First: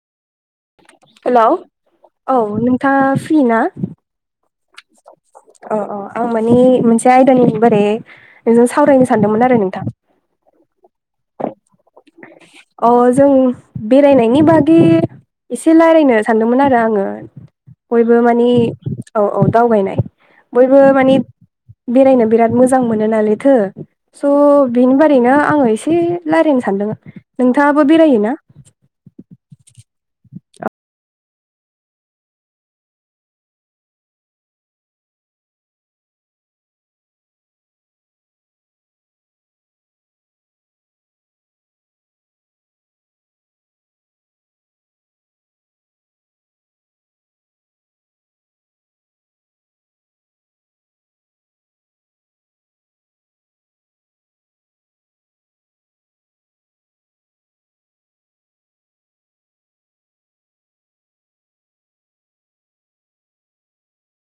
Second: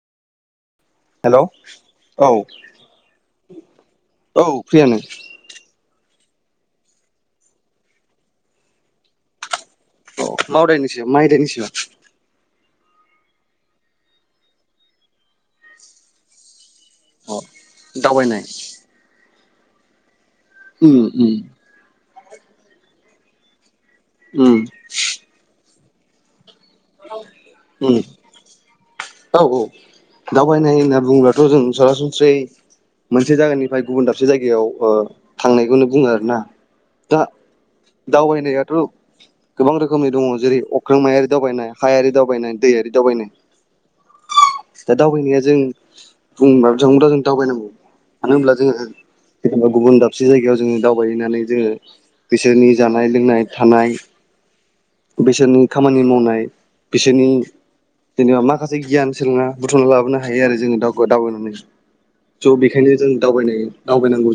हेल' hello औ औ नोंथाङा फ्रि ना? औ फ्रियानो अ अ आं माने मोनसे आयदानि बारै नोंजों सावरायनो सानदोंमोन आरो नोंथां मावदायनायनि सायाव मा आयदानि सायाव? अ जों बेरायनायनि बागे एसे रायलायनो सानदोंमोन आरो आङो अ बयबो दावबायनाय मानि औ औ दावबायनाय बयबो उम माने उम बेरायनो बिराद मोजां मोनो नालाय थो स' उम बिनि बारैनो आङो एसे रायलायनो सानदों नोंथाङाबो उम बेरायोना? औ औ दावबायनाय होनना बुंब्लाथ' जों सरासनस्रायै मोनसे जायगानिफ्राय गुबुन दाबसे जायगायाव थांनायखौनो बुङो आरो ना दा दावबायनायाथ' गोबां रोखोमनि दङ जेरै अख्रांमायारि दावबायनाय हायारि दावबायनाय दैयारि दावबायनाय दा दावबायनाया जों बुंबाथजों दावबायनांगौ मानो होनब्ला जोङो जेनेबा गुबुन दाबसे जायगायाव जोङो दावबायहैनानै जोङो बिसोरनि जानाय लोंनाय थानाय बिसोरनि खामानि मावनाय बिसोरनि जेनेबा माखासे गियान सोलोंना बुथुमना लाबोनो हायो आरो जोंङो दावगो दावबायनायनि स' बेखायनो जों दावबाय दावबायनांगौ